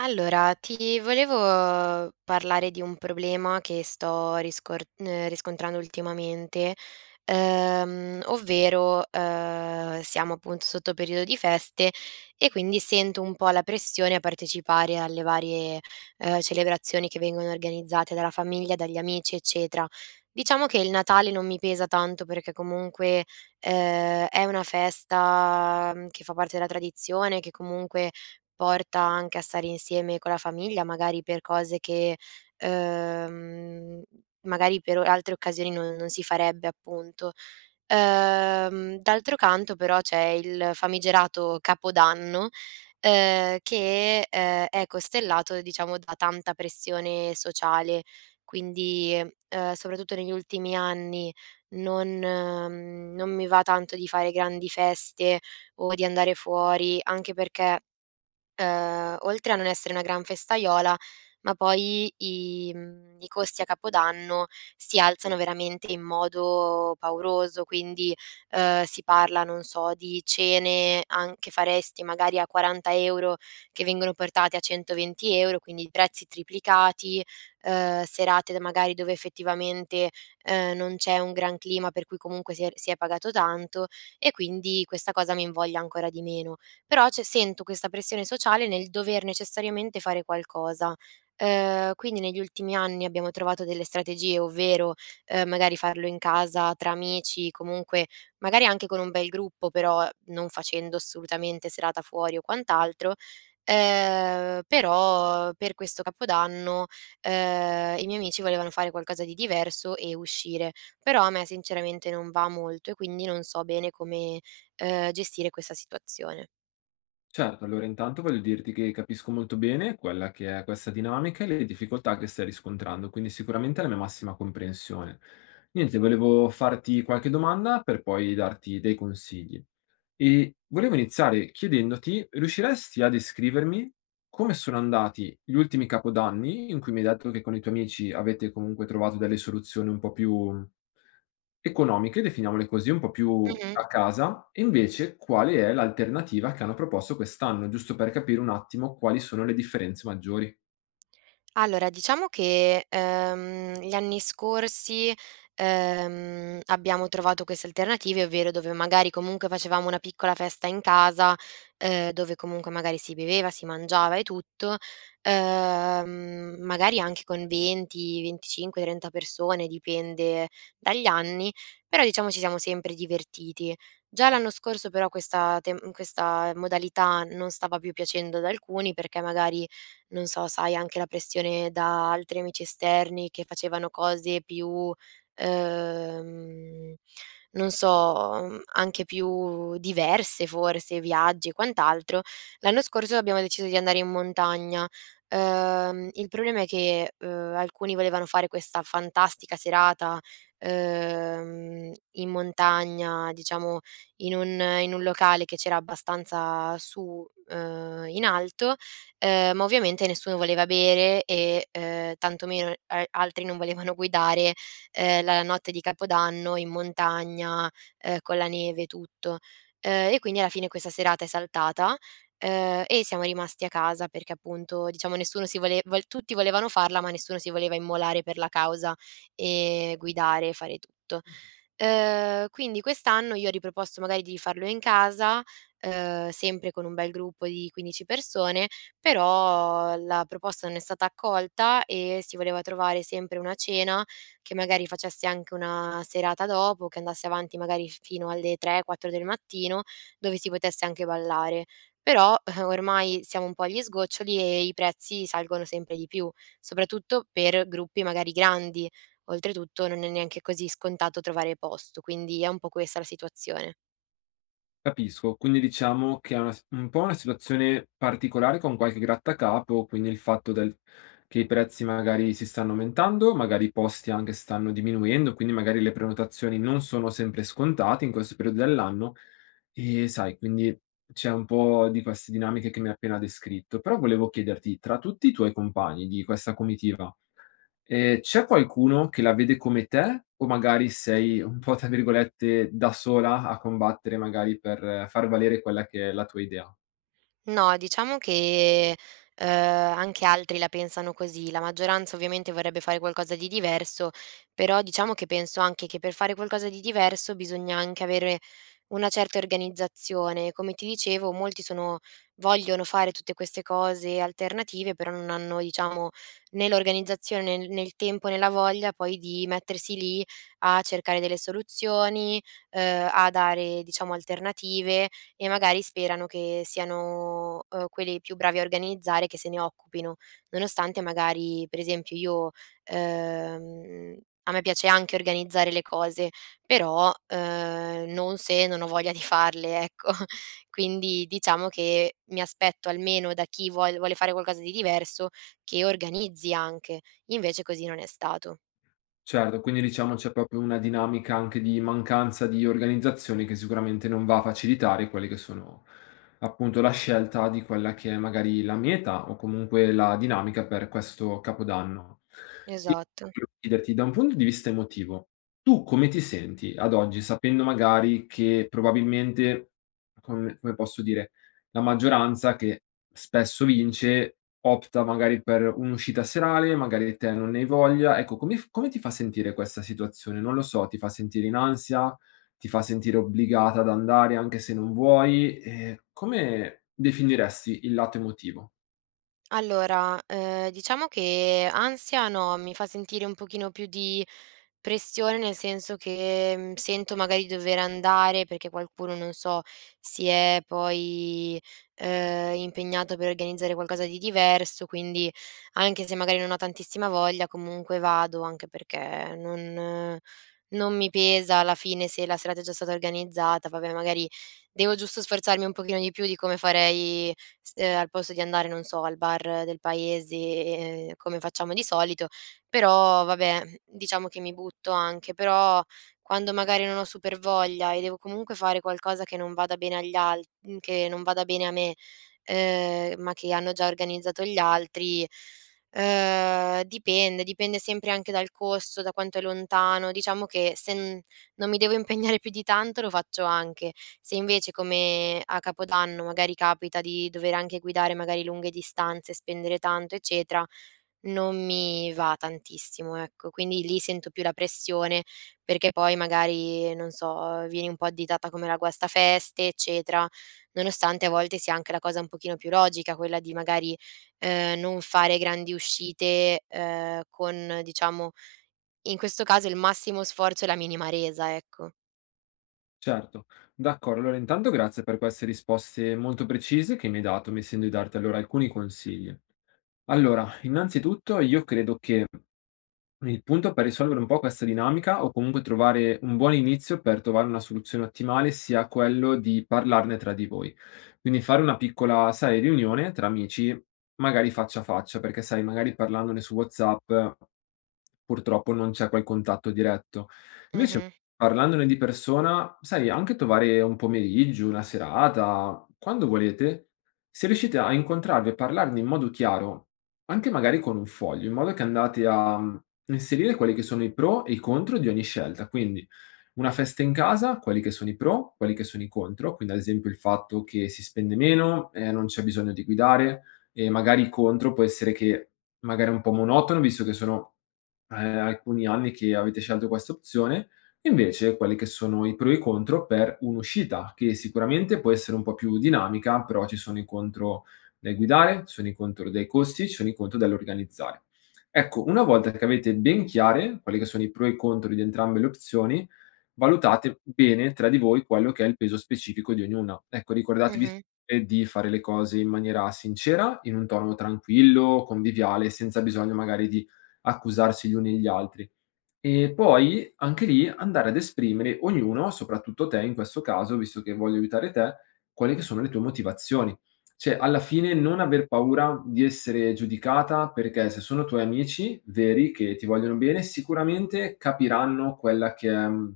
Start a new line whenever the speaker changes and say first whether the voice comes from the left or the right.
right: Allora, ti volevo parlare di un problema che sto riscor riscontrando ultimamente, ovvero, siamo appunto sotto periodo di feste e quindi sento un po' la pressione a partecipare alle varie, celebrazioni che vengono organizzate dalla famiglia, dagli amici, eccetera. Diciamo che il Natale non mi pesa tanto perché comunque, è una festa, mhmm, che fa parte della tradizione, che comunque porta anche a stare insieme con la famiglia, magari per cose che, ehm, magari per altre occasioni non si farebbe appunto. D'altro canto però c'è il famigerato Capodanno, che, è costellato diciamo da tanta pressione sociale, quindi, soprattutto negli ultimi anni non mi va tanto di fare grandi feste o di andare fuori, anche perché oltre a non essere una gran festaiola, ma poi i costi a capodanno si alzano veramente in modo pauroso, quindi, si parla, non so, di cene an che faresti magari a 40 € che vengono portate a 120 €, quindi prezzi triplicati, serate d magari dove effettivamente, non c'è un gran clima per cui comunque si è pagato tanto e quindi questa cosa mi invoglia ancora di meno. Però cioè sento questa pressione sociale nel dover necessariamente fare qualcosa. Quindi negli ultimi anni abbiamo trovato delle strategie, ovvero, magari farlo in casa tra amici, comunque magari anche con un bel gruppo, però non facendo assolutamente serata fuori o quant'altro. Però per questo capodanno, i miei amici volevano fare qualcosa di diverso e uscire, però a me sinceramente non va molto e quindi non so bene come, gestire questa situazione.
left: Certo, allora intanto voglio dirti che capisco molto bene quella che è questa dinamica e le difficoltà che stai riscontrando, quindi sicuramente la mia massima comprensione. Niente, volevo farti qualche domanda per poi darti dei consigli. E volevo iniziare chiedendoti, riusciresti a descrivermi come sono andati gli ultimi capodanni in cui mi hai detto che con i tuoi amici avete comunque trovato delle soluzioni un po' più economiche, definiamole così, un po' più
right: Mh-mh.
left: a casa, e invece quale è l'alternativa che hanno proposto quest'anno, giusto per capire un attimo quali sono le differenze maggiori?
right: Allora, diciamo che, gli anni scorsi, abbiamo trovato queste alternative, ovvero dove magari comunque facevamo una piccola festa in casa, dove comunque magari si beveva, si mangiava e tutto, magari anche con 20, 25, 30 persone, dipende dagli anni, però diciamo ci siamo sempre divertiti. Già l'anno scorso però questa modalità non stava più piacendo ad alcuni perché magari non so, sai anche la pressione da altri amici esterni che facevano cose più, ehm, non so, mhmm, anche più diverse forse, viaggi e quant'altro. L'anno scorso abbiamo deciso di andare in montagna. Il problema è che, alcuni volevano fare questa fantastica serata, in montagna, diciamo in un locale che c'era abbastanza su, in alto. Ma ovviamente nessuno voleva bere e, tantomeno a altri non volevano guidare, la notte di Capodanno in montagna, con la neve e tutto. E quindi alla fine questa serata è saltata, e siamo rimasti a casa perché appunto, diciamo nessuno si vole vol tutti volevano farla, ma nessuno si voleva immolare per la causa e guidare e fare tutto. Quindi quest'anno io ho riproposto magari di farlo in casa, sempre con un bel gruppo di 15 persone, però la proposta non è stata accolta e si voleva trovare sempre una cena che magari facesse anche una serata dopo, che andasse avanti magari f fino alle 3, 4 del mattino, dove si potesse anche ballare. Però ormai siamo un po' agli sgoccioli e i prezzi salgono sempre di più, soprattutto per gruppi magari grandi. Oltretutto non è neanche così scontato trovare posto, quindi è un po' questa la situazione.
left: Capisco, quindi diciamo che è una s un po' una situazione particolare con qualche grattacapo, quindi il fatto del che i prezzi magari si stanno aumentando, magari i posti anche stanno diminuendo, quindi magari le prenotazioni non sono sempre scontate in questo periodo dell'anno, e sai, quindi c'è un po' di queste dinamiche che mi hai appena descritto. Però volevo chiederti, tra tutti i tuoi compagni di questa comitiva, c'è qualcuno che la vede come te o magari sei un po', tra virgolette, "da sola" a combattere magari per far valere quella che è la tua idea?
right: No, diciamo che, anche altri la pensano così. La maggioranza ovviamente vorrebbe fare qualcosa di diverso, però diciamo che penso anche che per fare qualcosa di diverso bisogna anche avere una certa organizzazione. Come ti dicevo, molti sono vogliono fare tutte queste cose alternative, però non hanno, diciamo, né l'organizzazione, né il tempo, né la voglia poi di mettersi lì a cercare delle soluzioni, a dare, diciamo, alternative e magari sperano che siano, quelli più bravi a organizzare che se ne occupino. Nonostante magari, per esempio, io, ehm, a me piace anche organizzare le cose, però, non ho voglia di farle, ecco. Quindi diciamo che mi aspetto almeno da chi vuole fare qualcosa di diverso che organizzi anche, invece così non è stato.
left: Certo, quindi diciamo c'è proprio una dinamica anche di mancanza di organizzazione che sicuramente non va a facilitare quelle che sono appunto la scelta di quella che è magari la meta o comunque la dinamica per questo capodanno. Io
right: Esatto.
left: volevo chiederti da un punto di vista emotivo, tu come ti senti ad oggi, sapendo magari che probabilmente, come posso dire, la maggioranza che spesso vince opta magari per un'uscita serale, magari te non ne hai voglia. Ecco, come ti fa sentire questa situazione? Non lo so, ti fa sentire in ansia, ti fa sentire obbligata ad andare anche se non vuoi? Come definiresti il lato emotivo?
right: Allora, diciamo che ansia no, mi fa sentire un pochino più di pressione, nel senso che, mhmm, sento magari di dover andare perché qualcuno, non so, si è poi, impegnato per organizzare qualcosa di diverso, quindi anche se magari non ho tantissima voglia comunque vado, anche perché non mi pesa alla fine se la serata è già stata organizzata. Vabbè, magari devo giusto sforzarmi un pochino di più di come farei s al posto di andare, non so, al bar del paese, come facciamo di solito. Però vabbè, diciamo che mi butto anche, però quando magari non ho super voglia e devo comunque fare qualcosa che non vada bene agli al mhmm, che non vada bene a me, ma che hanno già organizzato gli altri, dipende, dipende sempre anche dal costo, da quanto è lontano. Diciamo che se n non mi devo impegnare più di tanto lo faccio anche. Se invece, come a Capodanno, magari capita di dover anche guidare magari lunghe distanze, spendere tanto, eccetera, non mi va tantissimo, ecco. Quindi lì sento più la pressione, perché poi magari, non so, vieni un po' additata come la guastafeste, eccetera, nonostante a volte sia anche la cosa un pochino più logica, quella di magari, non fare grandi uscite, con diciamo, in questo caso il massimo sforzo e la minima resa, ecco.
left: Certo, d'accordo. Allora intanto grazie per queste risposte molto precise che mi hai dato, mi sento di darti allora alcuni consigli. Allora, innanzitutto io credo che il punto per risolvere un po' questa dinamica o comunque trovare un buon inizio per trovare una soluzione ottimale sia quello di parlarne tra di voi. Quindi fare una piccola, sai, riunione tra amici, magari faccia a faccia, perché sai, magari parlandone su WhatsApp purtroppo non c'è quel contatto diretto. Invece
right: Mh-mh,
left: parlandone di persona, sai, anche trovare un pomeriggio, una serata, quando volete, se riuscite a incontrarvi e parlarne in modo chiaro anche magari con un foglio, in modo che andate a, inserire quelli che sono i pro e i contro di ogni scelta. Quindi una festa in casa, quali che sono i pro, quali che sono i contro, quindi ad esempio il fatto che si spende meno, non c'è bisogno di guidare, e magari contro può essere che magari è un po' monotono, visto che sono alcuni anni che avete scelto questa opzione, e invece quelli che sono i pro e i contro per un'uscita che sicuramente può essere un po' più dinamica, però ci sono i contro del guidare, ci sono i contro dei costi, ci sono i contro dell'organizzare. Ecco, una volta che avete ben chiare quelli che sono i pro e i contro di entrambe le opzioni, valutate bene tra di voi quello che è il peso specifico di ognuna. Ecco, ricordatevi
right: mh-mh,
left: sempre di fare le cose in maniera sincera, in un tono tranquillo, conviviale, senza bisogno magari di accusarsi gli uni gli altri. E poi anche lì andare ad esprimere ognuno, soprattutto te in questo caso, visto che voglio aiutare te, quelle che sono le tue motivazioni. Cioè, alla fine non aver paura di essere giudicata, perché se sono tuoi amici veri che ti vogliono bene, sicuramente capiranno quella che è,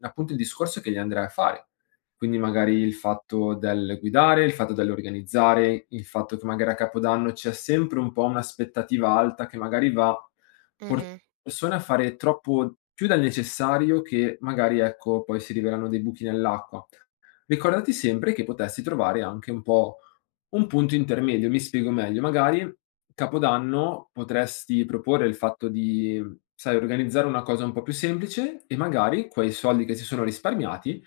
left: appunto il discorso che gli andrai a fare. Quindi magari il fatto del guidare, il fatto dell'organizzare, il fatto che magari a Capodanno c'è sempre un po' un'aspettativa alta che magari va
right: mh-mh.
left: persone a fare troppo più del necessario che magari, ecco, poi si rivelano dei buchi nell'acqua. Ricordati sempre che potresti trovare anche un po' un punto intermedio. Mi spiego meglio: magari capodanno potresti proporre il fatto di, sai, organizzare una cosa un po' più semplice e magari quei soldi che si sono risparmiati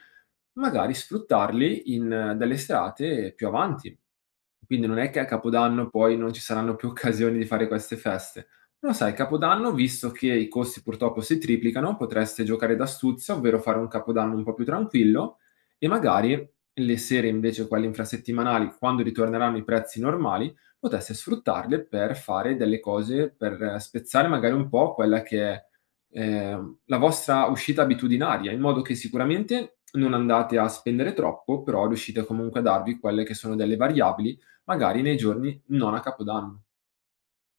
left: magari sfruttarli in delle serate più avanti. Quindi non è che a Capodanno poi non ci saranno più occasioni di fare queste feste. Però sai, Capodanno, visto che i costi purtroppo si triplicano, potreste giocare d'astuzia, ovvero fare un Capodanno un po' più tranquillo e magari le sere invece, quelle infrasettimanali, quando ritorneranno i prezzi normali, poteste sfruttarle per fare delle cose, per spezzare magari un po' quella che è la vostra uscita abitudinaria, in modo che sicuramente non andate a spendere troppo, però riuscite comunque a darvi quelle che sono delle variabili, magari nei giorni non a Capodanno.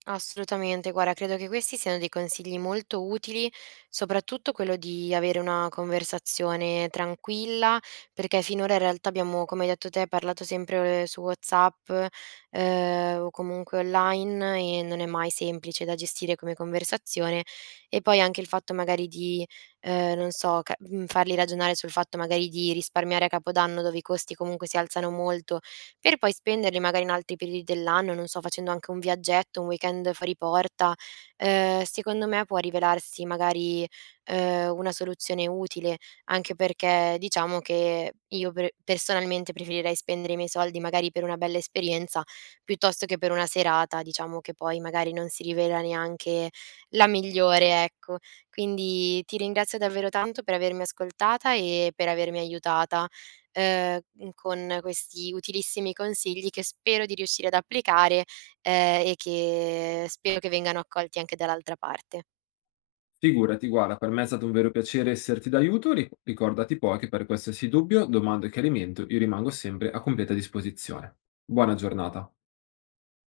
right: Assolutamente, guarda, credo che questi siano dei consigli molto utili, soprattutto quello di avere una conversazione tranquilla, perché finora in realtà abbiamo, come hai detto te, parlato sempre su WhatsApp, o comunque online e non è mai semplice da gestire come conversazione. E poi anche il fatto magari di, non so, farli ragionare sul fatto magari di risparmiare a Capodanno dove i costi comunque si alzano molto per poi spenderli magari in altri periodi dell'anno, non so, facendo anche un viaggetto, un weekend fuori porta, secondo me può rivelarsi magari, una soluzione utile, anche perché diciamo che io personalmente preferirei spendere i miei soldi magari per una bella esperienza, piuttosto che per una serata, diciamo, che poi magari non si rivela neanche la migliore, ecco. Quindi ti ringrazio davvero tanto per avermi ascoltata e per avermi aiutata mhmm, con questi utilissimi consigli che spero di riuscire ad applicare, e che spero che vengano accolti anche dall'altra parte.
left: Figurati, guarda, per me è stato un vero piacere esserti d'aiuto. Ricordati poi che per qualsiasi dubbio, domanda o chiarimento, io rimango sempre a completa disposizione. Buona giornata.